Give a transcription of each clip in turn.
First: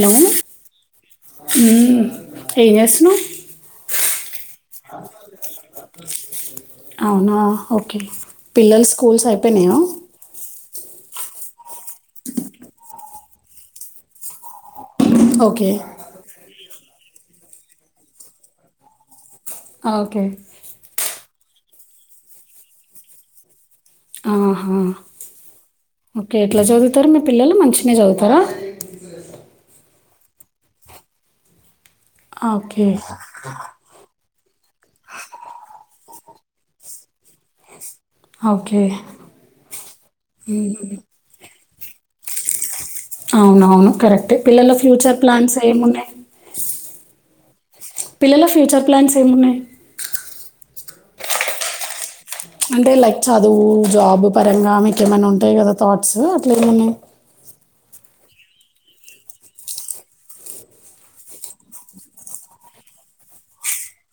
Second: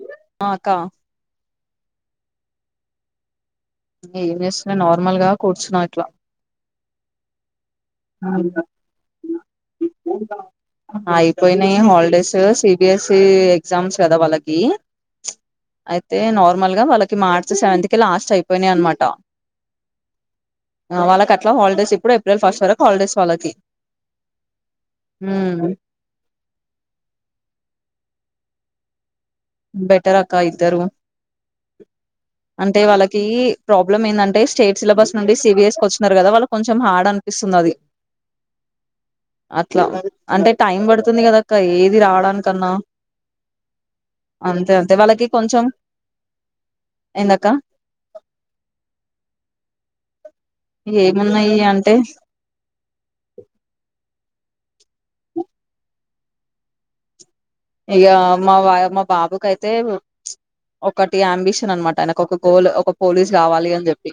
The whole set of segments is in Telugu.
[inaudible] ఆ అక్క ఏం చేస్తున్నావు ఏం చేస్తున్నా నార్మల్ గా కూర్చున్నా ఇట్లా అవునా ఓకే పిల్లలు స్కూల్స్ అయిపోయినాయా అయిపోయినాయి holidays C B S E exams కదా వాళ్ళకి ఓకే అయితే నార్మల్గా వాళ్ళకి మార్చ్ సెవెంత్ కి లాస్ట్ అయిపోయినాయి అనమాట ఓకే ఇట్ల హాలిడేస్ ఇప్పుడే ఏప్రిల్ ఫస్ట్ వరకు హాలిడేస్ వాళ్ళకి ఆహా ఉమ్ ఓకే ఎట్లా చదువుతారు మీ పిల్లలు మంచిగానే చదువుతారా బెటర్ అక్క ఇద్దరు. అంటే ఓకే వాళ్ళకి ప్రాబ్లం ఏందంటే స్టేట్ సిలబస్ నుండి సి బి ఎస్ కి వచ్చినారు కదా వాళ్ళకి కొంచెం హార్డ్ అ నిపిస్తుంది అది ఓకే అట్లా అంటే టైం పడుతుంది కదా ఇంకా ఏది రావడానికన్నా అవునవును కరెక్టే అంతే పిల్లల అంతే ఫ్యూచర్ వాళ్ళకి ప్లాన్స్ కొంచెం ఏమున్నాయి ఏందక్క పిల్లల ఫ్యూచర్ ప్లాన్స్ ఏమున్నాయి ఏమున్నాయి అంటే అంటే లైక్ చదువు జాబ్ పరంగా మీకేమైనా ఉంటాయి కదా థాట్స్ అట్లా ఏమున్నాయి ఇక మా వా మా బాబుకయితే ఒకటి అంబిషన్ అనమాట ఆయనకు ఒక గోల్ ఒక పోలీస్ కావాలి అని చెప్పి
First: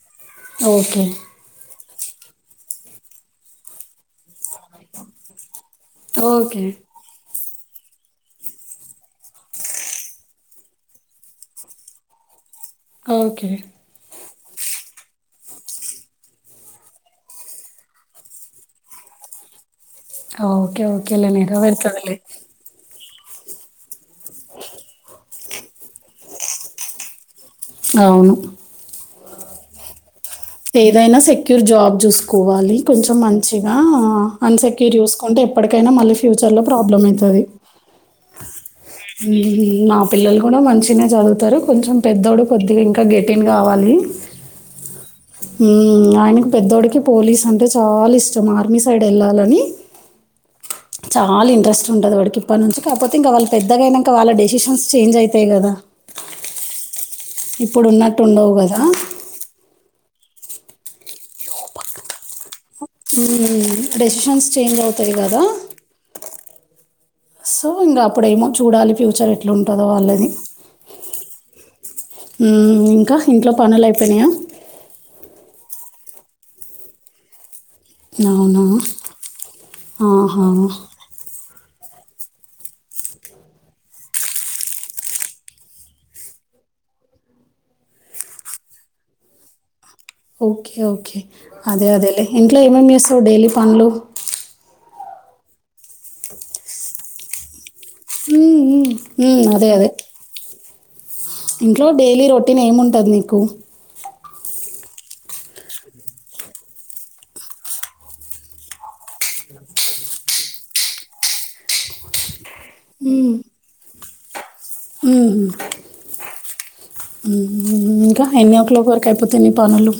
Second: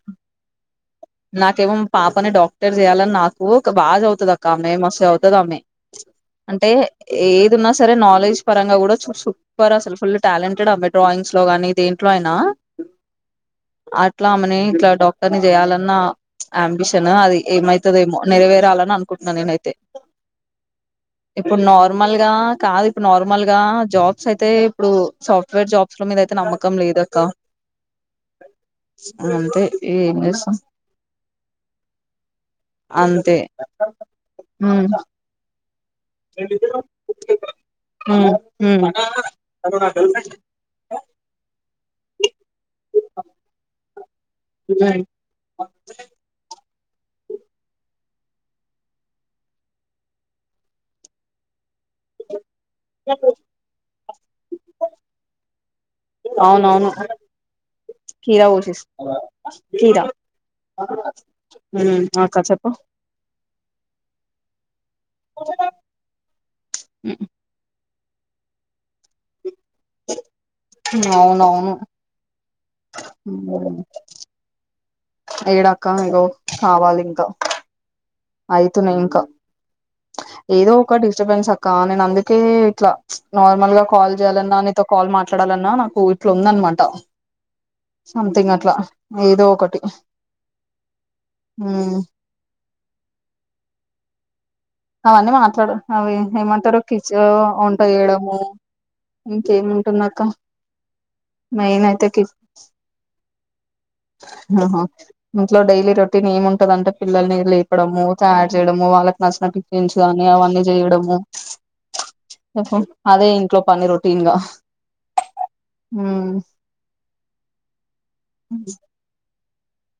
ఓకే నాకేమో మా పాపని డాక్టర్ చేయాలని నాకు ఒక బాగా చదువుతాది అక్క ఆమె మస్తు చదువుతది ఆమె ఓకే అంటే ఏదున్నా సరే నాలెడ్జ్ పరంగా కూడ సు సూపర్ అసలు. ఫుల్ టాలెంటెడ్ అబ్బ డ్రాయింగ్స్ లో గాని, దేంట్లో అయినా, ఓకె. నేన్ ఇట్ల డాక్టర్ ని చేయాలన్న. ఆమ్బిషన్ అది ఏమైతదొ, ఏమో. నెరవేరాలని అనుకుంటున్న నేనైతే. ఓకే ఓకే ఇప్పుడు నార్మల్ నెరవేరుతుందిలే గా కాదు. ఇప్పుడు నార్మల్ గా జాబ్స్ అయితే, ఇప్పుడు సాఫ్ట్వేర్ జాబ్స్ ల మీదయితే నమ్మకం లేదక్క. అవును అంతె ఏం చేస్ ఏదైనా సెక్యూర్ జాబ్ చూసుకోవాలి కొంచెం అంతే మంచిగా. హ్మ్ అన్సెక్యూర్ చూసుకుంటే, కైనా మళ్ళీ ఫ్యూచర్ లో ప్రాబ్లమ్ అయితాది. హ్మ్ నా పిల్లలు కూడ మంచిగనే చదువుతారు. కొంచెం పెద్దోడు కొద్దిగా ఇంకా గెటిన్ కావాలి. ఉమ్, ఆయనకు మ్ పెద్దోడికి పోలీస్ అంటే చాల ఇష్టం. ఆర్మీ సైడ్ ఎళ్ళాలని. చాల ఇంట్రెస్ట్ ఉంటది వాడికి ఇప్పనుంచి. కాకపోతే, ఇంక వాళ్ళు పెద్దగయినంక వాళ్ళ డెసిషన్స్ చేంజ్ అయితాయి కదా అవునవును ఇప్పుడు ఉన్నట్టు కీరా ఉండవు కదా కోసీస్ కీరా మ్. ఆ అక్క చెప్ మ్ డెసిషన్స్ చేంజ్ అవుతాయి కదా! సో ఇంగ అప్పుడేమో చూడాలి ఫ్యూచర్ ఎట్ ఉంటదో వాళ్లది. అవునవును మ్ ఇంకా ఇంట్లో పనులు అయిపోయినయా? ఏడక్క ఇగో కావాలి ఇంకా. అవునా అయితున్నది ఇంకా ఆహా ఏదో ఒక డిస్టర్బెన్స్ అక్ కా నేను అందుకే ఇట్లా నార్మల్ గా కాల్ చేయాలన్నా, నీతో కాల్ మాట్లాడాలన్నా, నాకు ఇట్లుందన్ మాట సంథింగ్ అట్ల ఏదో ఒకటి. Okay okay. అదే హ్మ్ అదేలే. ఇంట్లో ఏమేమి చేస్తావు డైలీ పనులు? అవన్నీ మాట్లాడు అవి ఏమంటారు కిచ్ ఉన్ తొయ్యడము, మ్మ్, మ్మ్, మ్మ్, అదే అదే ఇంకేముంటుందక్క? మెయిన్ ఇంట్లో అయితే డైలీ రొటీన్ ఏముంటది నీకు? ఆహా ఇంట్లో డైలీ రొటీన్ ఏముంటదంటే, పిల్లల్ని లేపడము, తయారు చేయడము, వాళ్ళ నచ్చిన టిఫిన్స్ కానీ, అవన్నీ చేయడము. మ్హు అదే ఇంట్లో పని రొటీన్గ. మ్. మ్. ఇంకా, ఎన్నో క్లాక్ వరకు అయిపోతాయి నీ పనులు?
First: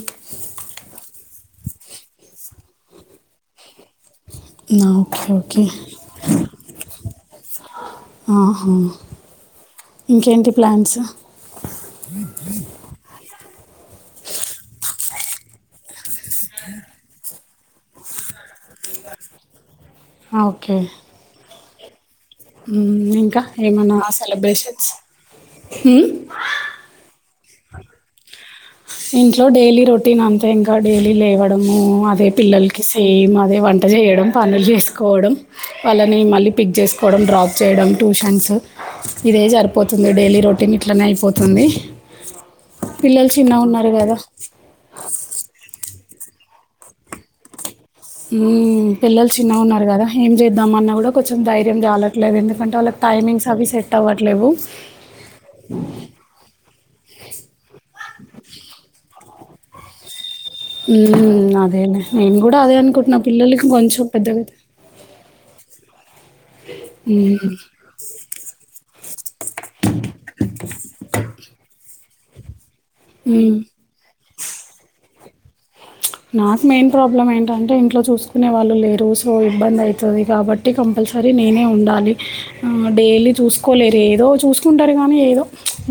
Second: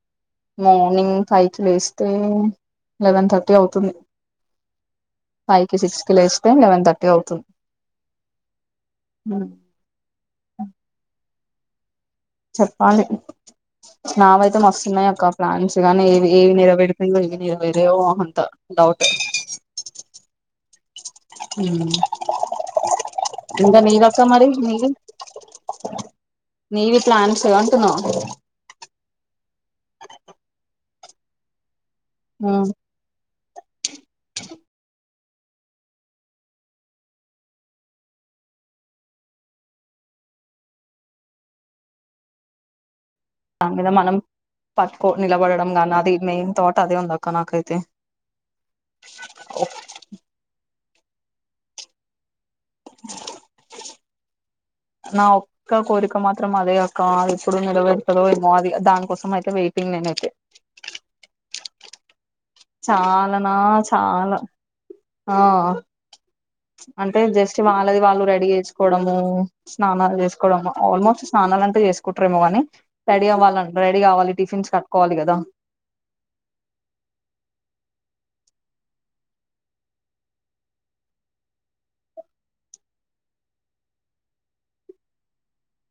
మార్నింగ్ ఫైవ్ కి లేస్తే లెవెన్ థర్టీ అవుతుంది. నా, ఓకే ఓకే ఫైవ్ కి, సిక్స్ కి లేస్తే, లెవెన్ థర్టీ అవుతుంది. ఆహా ఇంకేంటి ప్లాన్స్? బ్ నావయితే మస్తున్నాయి అక్క ప్లాన్స్. కానీ, ఏవి ఏవి నెరవేరుతయో, ఏవి నెరవేరవో అంత డౌట్. హ ఓకే. మ్ మ్ ఇంకా ఏమన్న మరి నీది సెలబ్రేషన్స్? మ్ తిలా అంటన్న. ఇంట్లో డైలీ రొటీన్ అంతె ఇంక. డైలీ లేవడము అదే పిల్లలకి సేమ్ అదే వంట చేయడం, పనులు చేసుకోవడం వాళ్లని మళ్లీ పిక్ చేసుకోవడం, డ్రాప్ చేయడం, ట్యూషన్స్ ఇదే సరిపోతుంది. డైలీ రొ రొటీన్ ఇట్లనే అయిపోతుంది. అ పిల్లలు చిన్న ఉన్నా ఏదా మనం పట్టుకో నిలబడడం గానీ అది మెయిన్ థాట్ అదే ఉందక్క నాకైతే సీ పిల్లలు చిన్నగా ఉన్నారు కదా ఏం చేద్దామఅన్నా కూడా కొంచెం ధైర్యం చాలట్లేదు ఎ అంటే వాళ్ళకి టైమింగ్స్ అవి సెట్ అవ్వట్లేవు నా ఒక్క కోరిక మాత్రం అదే అక్క అది ఎప్పుడు నెరవేరతదో ఏమో అది దాని కోసం అ వెయిటింగ్ నేనైతే మ్ అదేనే నేను కూడా అదే అనుకుంటున్నా చాలానా పిల్లలకి కొంచెం చాలా పెద్దగైతే ఆ అంటే మ్మ్, జస్ట్ వాళ్ళది వాళ్ళు రెడీ చేసుకోవడము స్నానాలు చేసుకోవడం ఆల్మోస్ట్ స్నానాలు అంటే చేసుకుంట్రరేమో కాని రెడీవ్వాల మ్మ్. రెడీ గావాలి టిఫిన్స్ కట్కోవాలి గదా నాకు మెయిన్ ప్రాబ్లం ఏంటంటే ఇంట్లో చూసుకునే వాళ్ళు లేరు సో ఇబ్బంది అయితది కాబట్టి కంపల్ సరి నేనే ఉండాలి ఆ డైలీ చూసుకోలేరు ఏదో చూసుకుంటారు గానీ ఏదో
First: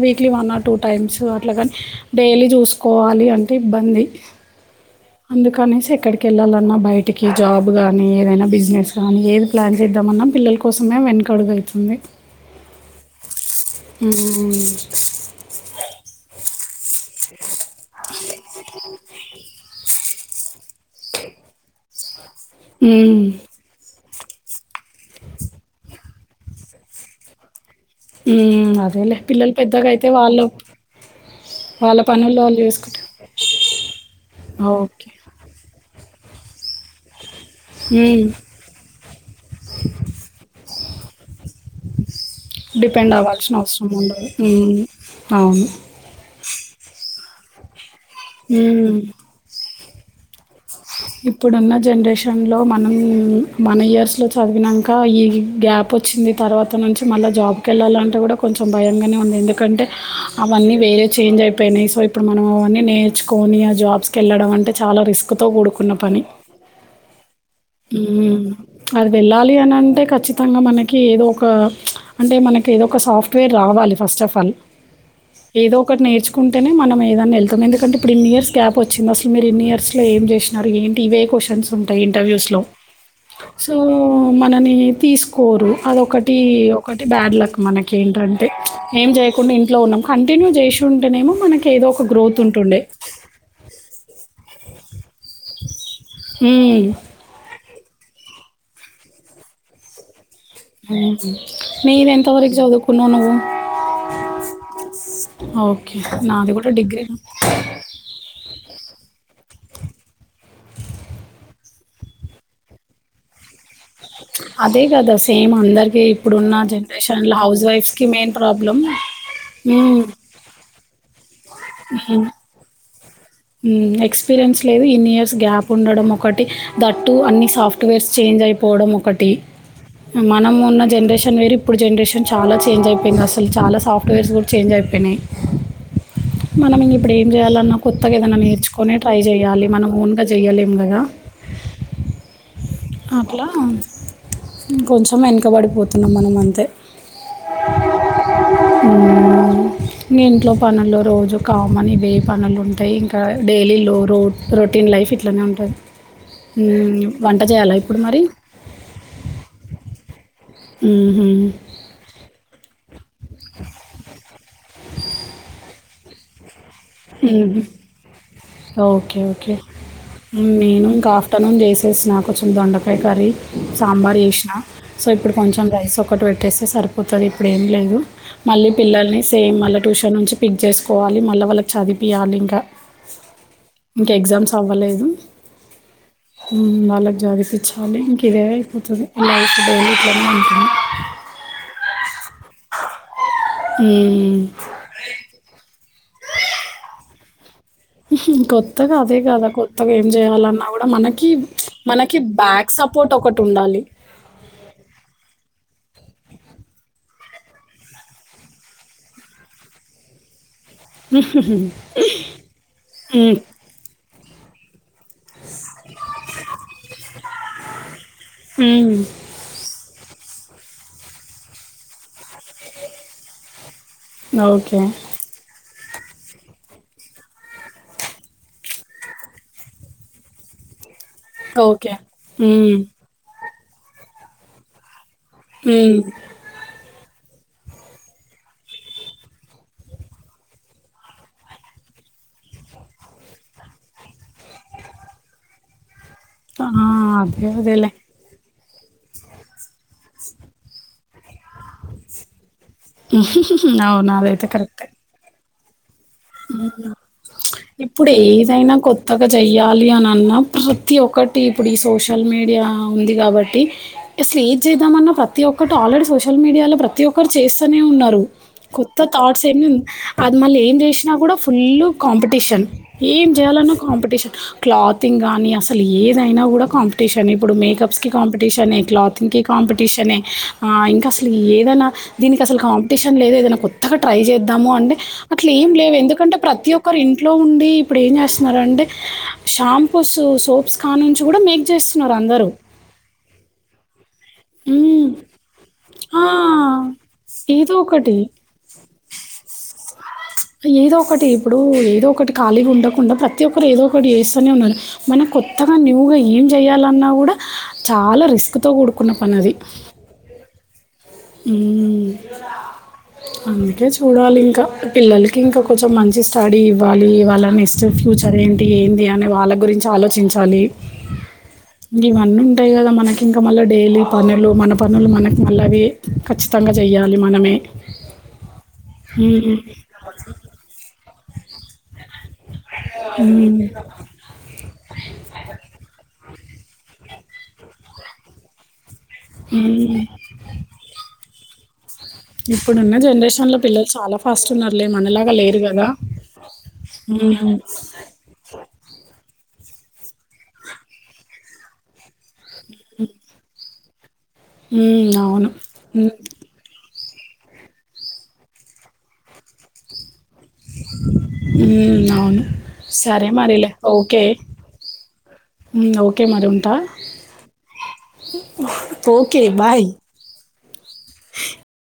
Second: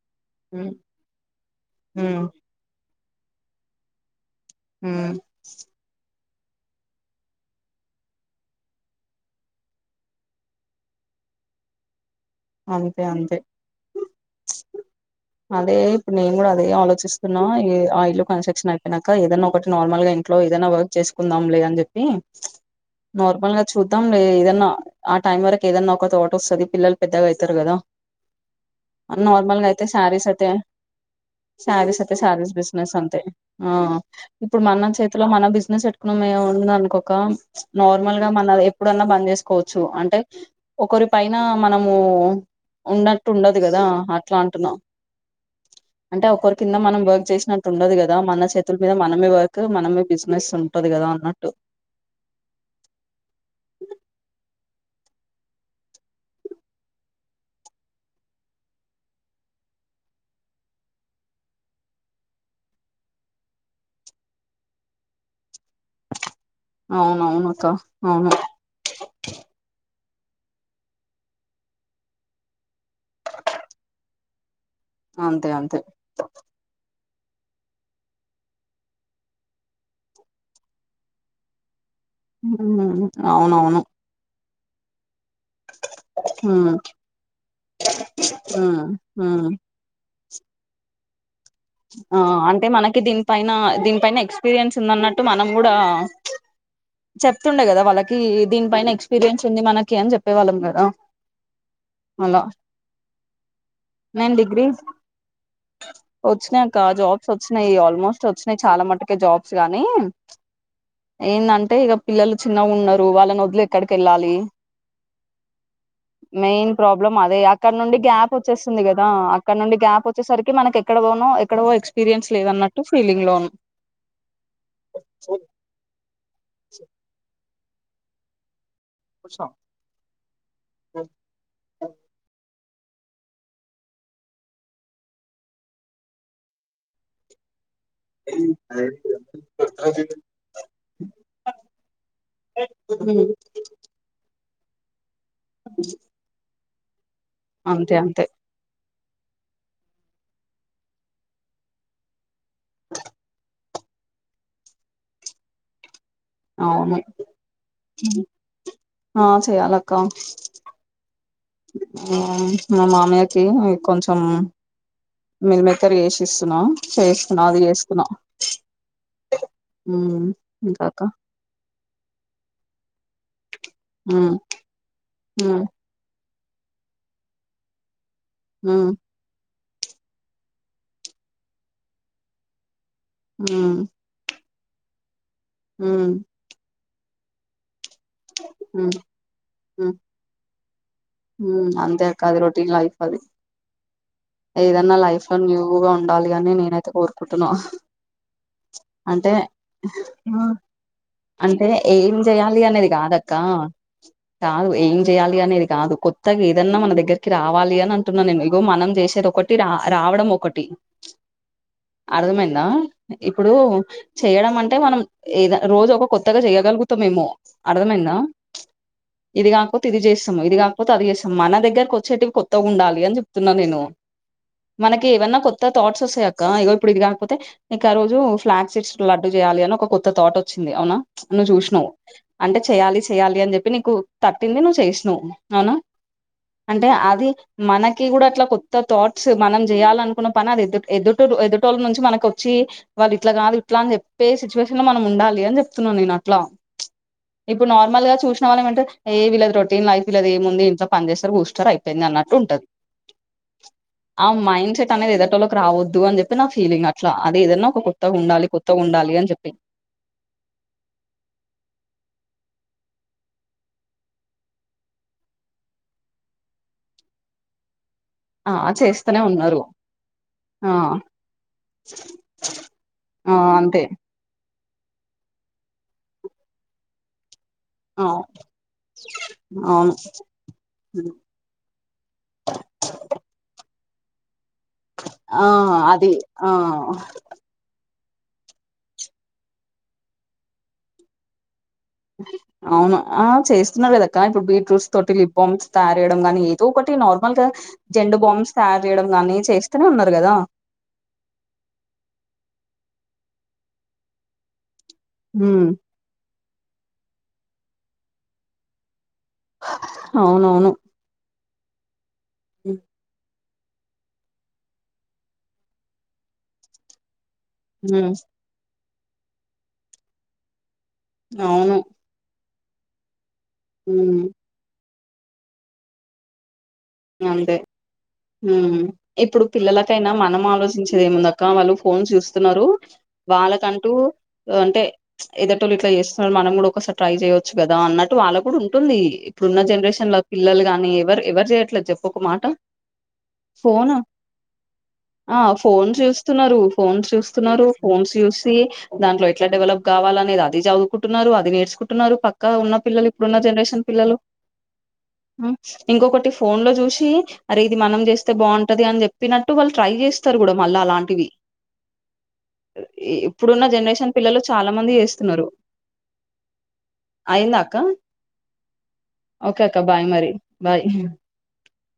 weekly one or two times అట్లా కాని డైలీ చూసుకోవాలి అంటే ఇబ్బంది అందుకనేసి ఎక్కడి కెళ్లాలన్నా బయటికి జాబ్ గాని ఏదైనా బిజినెస్ కానీ ఏది ప్లాన్ చేద్దామన్నా పిల్లల కోసమే వె నకడుగు అయితుంది అంతే అంతే మ్మ్ అదే ఇప్పుడు నేను కూడా అదే ఆలో చిస్తున్నా ఆ ఇల్లు కన్స్ట్రక్షన్ అయిపోయినక ఏదన్నా ఒకటి నార్మల్ గా ఇంట్లో ఏదన్నా వర్క్ చేసుకుందాం లే అని చెప్ ఎ ఉమ్, నార్మల్ గా చూద్దాం లే ఏదన్నా ఆ టైం వరకు ఏదన్నా ఒక థా ట్ వస్తది పిల్లలు పెద్దగా అయితారు కదా ఉమ్ అదేలే అని. పిల్లలు నార్మల్ గా పెద్దగా అయితే శారీస్ వాళ్ళు శారీస్ వాళ్ళ అయితే పనుల్లో శారీస్ బిజినెస్ చేసుకుంటారు అంతే ఆ ఇప్పుడు మన చేతిలో మన బిజినెస్ చట్కున మేం ఉండిన అనుకోక నార్మల్ గా ఓకే మన ఎప్పుడన్నా బంద్ చేసుకోవచ్చు అంటే ఒకరి పైన మనము డిపెండ్ ఉన్నట్టు అవ్వాల్సిన ఉండదు కదా అవసరం ఉండదు అట్లా టున్న ఉమ్, అవును అంటే ఒకరి కింద మనం వర్క్ చేసినట్టు ఉండదు కదా ద మన చేతుల మీద ఉమ్, మనమే వర్క్ మనమే బిజినెస్ ఉంటది కదా అన్నట్టు ఇప్పుడున్న జనరేషన్లో మనం మన ఇయర్స్లో చదివిన క ఈ గ్యాప్ వచ్చింది తర్వాత నుంచి మళ్ళా జాబ్కి వెళ్ళాలంటే కూడా కొంచెం భయంగానే ఉంది ఎందుకంటే అవన్నీ వేరే చెంజ్ అయిపోయినయ్ సో ఇప్పుడు మనం అవన్నీ నేర్చుకొని ఆ జాబ్స్ కెళ్ళడం అంటే చా లా రిస్క్ తో కూడు అవునవును అక్క అవును మ్ అది వెళ్ళాలి అనంటే ఖచ్చి తంగా మనకి ఏదో సాఫ్ట్వేర్ రావాలి ఫస్ట్ ఆఫ్ ఆల్ అంతే ఏదో అంతే ఒకటి నేర్చుకుంటేనే మనం మే ఏదాన్ని ఎళ్తాం ఎందుకంటే ఇప్పుడు ఇన్ని ఇయర్స్ గ్యాప్ వచ్చింది అసలు మీరు ఇన్ని ఇయర్స్ లో ఏం చేసినారు ఏంటి ఇవే క్వశ్చన్స్ ఉంటాయి ఇంటర్వ్యూ ట్లో ఉమ్, సో అవునవును మననీ కోరు అదొకటి ఉమ్, ఒకటి బ్యాడ్ లక్ మనకి ఏంటంటే ఉమ్, ఏం ఉమ్. చేయకుండా ఇంట్లో ఉన్నం కంటిన్యూ జేసి ఉంటేనేమో మన ఆ అంటే మనకి దీనిపైన దీనిపైన ఎక్స్పీరియన్స్ ఉందన్నట్టు మనం కూడా మ్మ్. చెప్తుండే కదా వాళ్ళకి దీనిపైన ఎక్స్పీరియన్స్ ఉంది మనకి అని జెప్ మ్ మీది ఎంత వరకు చదుకున్నావ్ నువ్వు నేన్ డిగ్రీ ఓకే నాది వచ్చినీ కూడా అక్క డిగ్రీ జాబ్స్ వచ్చినాయి ఆల్మోస్ట్ వచ్చినాయి చాలా మటుకే జాబ్స్ గాని ఏందంటే ఇగ పిల్లలు చిన్నగా ఉన్నారు వాళ్ళని వదిలి ఎక్కడికి వెళ్ళాలి అదే కదా సేమ్ అందరికీ ఇప్పుడున్న మెయిన్ ప్రాబ్లం జనరేషన్లో అదే హౌస్ అక్కడ నుండి వైఫ్స్కి గ్యాప్ మెయిన్ ప్రాబ్లం వచ్చేస్తుంది కదా అక్క నుండి మ్మ్. గ్యాప్ వచ్చేసరికి మన ఎక్కడ దోనో ఎక్కడివో ఎస్పీరియన్స్ లేదన్నట్టు ఫీలింగ్ లో ఉమ్, మ్ ఎక్స్పీరియన్స్ లేదు ఇన్ని ఇయర్స్ గ్యాప్ ఉండడం ఒకటి దట్టు అన్ని సాఫ్ ట్వేర్స్ చేంజ్ అయిపోవడం ఒకటి మనం ఉన్న జనరేషన్ వేరు ఇప్పుడు జనరేషన్ చాలా చేంజ్ అయిపోయింది అసలు చాలా సాఫ్ట్వేర్స్ కూడా చేంజ్ అయిపోయినయ్ మనం ఇంగ ఇప్పుడు ఏం చేయాలన్నా కొ కొత్తగా ఏదనా నేర్చుకొనే ట్రై చేయాలి మనం ఓన్గా జెయలేం గదా పెట్ ఇంకొంచెం వెనకబడిపోతున్నం మనం అంతే అంతే అంతే ఆ ఇంగింట్లో పనుల్లో రోజు కామని వే పనులు రొటీన్ లైఫ్ ఇట్లనే ఉంటది అవును మ్మ్ వంట జెయ్యాలా ఇప్పుడు మరి ఆ ఊహు ఆ మా మామయ్యకి కొంచెం మీల్ మేకర్ చేష్ ఇస్తున్నా చేస్తున్నా అది మ్మ్. చేస్తున్నా ఓకే ఓకే ఉమ్, నేను అక్క ఇంకా ఆఫ్టర్నూన్ చేసేసినా కొచెం దొండకాయ కర్రీ సాంబార్ ఉమ్, వేసిన సో ఇప్పుడు ఉమ్, కొంచెం రైస్ ఒక్కటి పెట్టేస్తే సరిపోతుంది ఇప్పుడు ఏం లేదు మళ్ళీ ఉమ్, పిల్లల్ని సేమ్ మళ్ళా ట్యూషన్ నుంచి పిక్ చేసుకోవాలి మళ్ళ వాళ్ళకి చదిపియాలి ఇంకా ఆ ఇంకా ఎగ్జామ్స్ అవ్వలేదు వాళ్ళకు జాబిపిచ్ చాలే ఇంక ఇదే ఉమ్, అయిపోతుది లైఫ్ డైలీ ఉమ్, ఇట్లనే ఉంటుంది ఉమ్, అంతే అది రొటీన్ లైఫ్ అది మ్మ్. ఏదన్నా లైఫ్ లో న్యూగా ఉండాలి అని నేనైతే కోరుకుంటున్నా కొత్తగా అదే అంటే గదా కొత్తగా ఏం జెయాలన్నా గుడా మనకి అంటే ఏం మనకి చేయాలి బ్యాక్ అనేది సపోర్ట్ కాదక్క ఒకటి ఉండాలి కాదు ఏం చెయాలి అని ఇది కాదు కొత్తగా ఏదన్నా మన దగ్గరికి రావాలి అని అంటున్నా నేను ఇదిగో మనం చేషేదొకటి రా రావడం ఒకటి అర్థమైందా మ్మ్. ఇప్పుడు చెయ్యడం అంటే మనం ఏద రోజు ఒక కొత్తగా చెయ్యగలుగుతమేమో అర్థమైందా హ్మ్ ఇది కాకపోతే ఇది చేస్ ఇది కాకపోతే అది చేస్తాం మన దగ్గరకు వచ్చేటివి కొత్తగా ఉండాలి అని చెప్తున్నాను నేను ఓకే మనకి ఏవన్నా కొత్ కొత్త థాట్స్ వస్తయక్క ఇగో ఇప్పుడు ఇది గాకపోతే నీకారోజు ఫ్లాగ్షీట్స్ లడ్డు చేయాలి అని ఒక కొత్త థాట్ వచ్చింది అవునా నువ్వు చూషినవ్ ఓకే అంటే హ్మ్ చెయ్యాలి చెయ్యాలి అని చెప్పి నీకు తట్టింది నువ్వు అవునా హ్మ్ అంటే అది మనకి గూడ అట్ల కొత్త థాట్స్ మనం జెయ్యాలనుకున్న పని అది ఎదుట్ ఎదుటురు ఎదుటోళ్ళ నుంచి మనకొచ్చి వాళ్ళు ఇట్లా కాదు ఇట్లా అని చెప్పే సిచువేషన్ లో మనం ఉండాలి అని చెప్తున్నా నేన ఆ అదే అదేలే అంటే ఏ వీళ్ళది రొటీన్ లైఫ్ వీళ్ళదేముంది ఇంట్ల పని చేస్తారు బూస్టర్ అయిపోయింది అన్నట్ ఉంటది అవును. ఆ అదైతే కరెక్టే. మైండ్సెట్ అనేది ఎదటోళక్ ఏదన్నా ఒక ఇప్పుడు కొత్తగా ఉండాలి ఏదైనా ఉండాలి కొత్తగా అని చెప్పి జెయ్యాలి అనన్నా ప్రతి ఒకటి ఇప్పుడీ సోష్ మీడియా ఉంది గాబట్టి అసలు ఏద్ చేద్దామన్నా ప్రతి ఒక్కటి ఆల్రెడీ సోషల్ మీడియాలో ప్రతి ఒ చేస్తనే ఉన్నరు ఆ కొత్త చేస్తూనే థాట్స్ ఉన్నారు అది మళ్ళ ఆ ఏం జేష్ నా కూడా ఫుల్లు కాంపిటీషన్ ఏం ఆ జెయాలన్నా అంతే కాంపిటీషన్ క్లాతింగ్ గానీ అసలు ఏదైనా గూడా కాంపిటీషన్ ఇప్పుడు మేకప్స్ ఆ కి కాంపిటీషనే క్లాతింగ్ కి అవును కాంపిటీషనే ఆ ఇంకా హ్మ్. అసలు ఏదైనా దీనికి అసలు కాంపిటీషన్ లేదు ఏదైనా కొత్తగా ట్రై చేద్దాము అంటే ఆ అట్లు ఏం లేవే అది ఎందుకంటే ఆ ప్రతి ఒక్కరు ఇంట్లో ఉండి ఇప్పుడు ఏం చేస్తున్నారు అంటే షాంపూస్ సోప్స్ కా నుంచి కూడా మేక్ జేస్తున్నారు అందరూ. అవును ఆ చేస్తున్నాడు కదా ఇప్పుడు బీట్రూట్స్ హ్మ్. తోటి లిప్ బామ్స్ తయారు చేయడం ఆ! గానీ ఏదో ఒకటి నార్మల్ గా ఏదో ఒకటి. జండు బామ్స్ తయారు చేయడం కానీ చేస్ ఏదో ఒకటి ఇప్పుడు ఏదో ఒకటి ఖాళీ గుండకు కుండా ప్రతి ఒక్కరు ఏదో ఒకటి చేస్తూనే ఉన్నారు మన కొత్తగా న్యూగా ఏం జెయాలన్నా గూడ చాలా రిస్క్ తో గూడుకున్న పనది ఉ ఉ అందుకే చూడాలి ఇంకా పిల్లలకి ఇంకా కొంచెం మంచి స్టడీ ఇవ్వాలి వాళ్ళ నెస్ట్ హ్మ్. ఫ్యూచర్ ఏంటి ఏంది అని వాళ్ళ గురించి ఆలోచించాలి అవును ఇవన్నీ ఉంటాయి కదా మనకి ఇంకా మళ్ళా డైలీ హ్మ్. పనులు మన పనులు మనకి మళ్ళవి ఖచ్చిత అంతే ఇప్పుడు హ్మ్. పిల్లలకైనా మనం ఆలోచించేది ఏముందక్క వాళ్ళు ఫోన్ చూస్తున్నారు హ్మ్. వాళ్ళకంటూ అంటే ఎదటోళ్ళు ఇట్లా చేస్తున్నారు మనం కూడా ఒక ట్రై చేయచ్చు కద అన్న వాళ్ళ కూడా ఉంటుంది ఇప్పుడు ఉన్న హ్మ్. జనరేషన్ లో పిల్లలు గాని ఎవరు ఎవరు చేయట్లేదు చెప్పు ఒక మాట ఇప్పుడున్న జనరేషన్ లో ఫో పిల్లలు చాలా ఫాస్ట్ ఉన్నారులే మనలాగా ఆ లేరు కదా ఫోన్ చూస్తున్నారు ఫోన్ ఉమ్ చూస్తున్నారు ఫోన్స్ చూసి దాంట్లో ఎట్లా డెవలప్ కావాలనేది అది చదువుకుంటున్నారు అది నేర్చుకుంటున్నారు పక్క ఉన్న పిల్లలు ఇప్పుడున్న జనరేషన్ పిల్లలు ఉమ్ అవును ఉమ్ ఇంకోకటి లో చూసి అరే ఇది మనం చేస్తే బాగుంటది అని చెప్పినట్టు వాళ్ళు ట్రై చేస్తారు కూడా మళ్ళా అలాంటివి ఉ అవును సరే ఇప్పుడున్న మరిలే జనరేషన్ ఓకే పిల్లలు చాలా మంది చేస్తున్నారు ఓకే మరి ఉంటా అయిందా అక్క ఓకే అక్క బాయ్ మరి బాయ్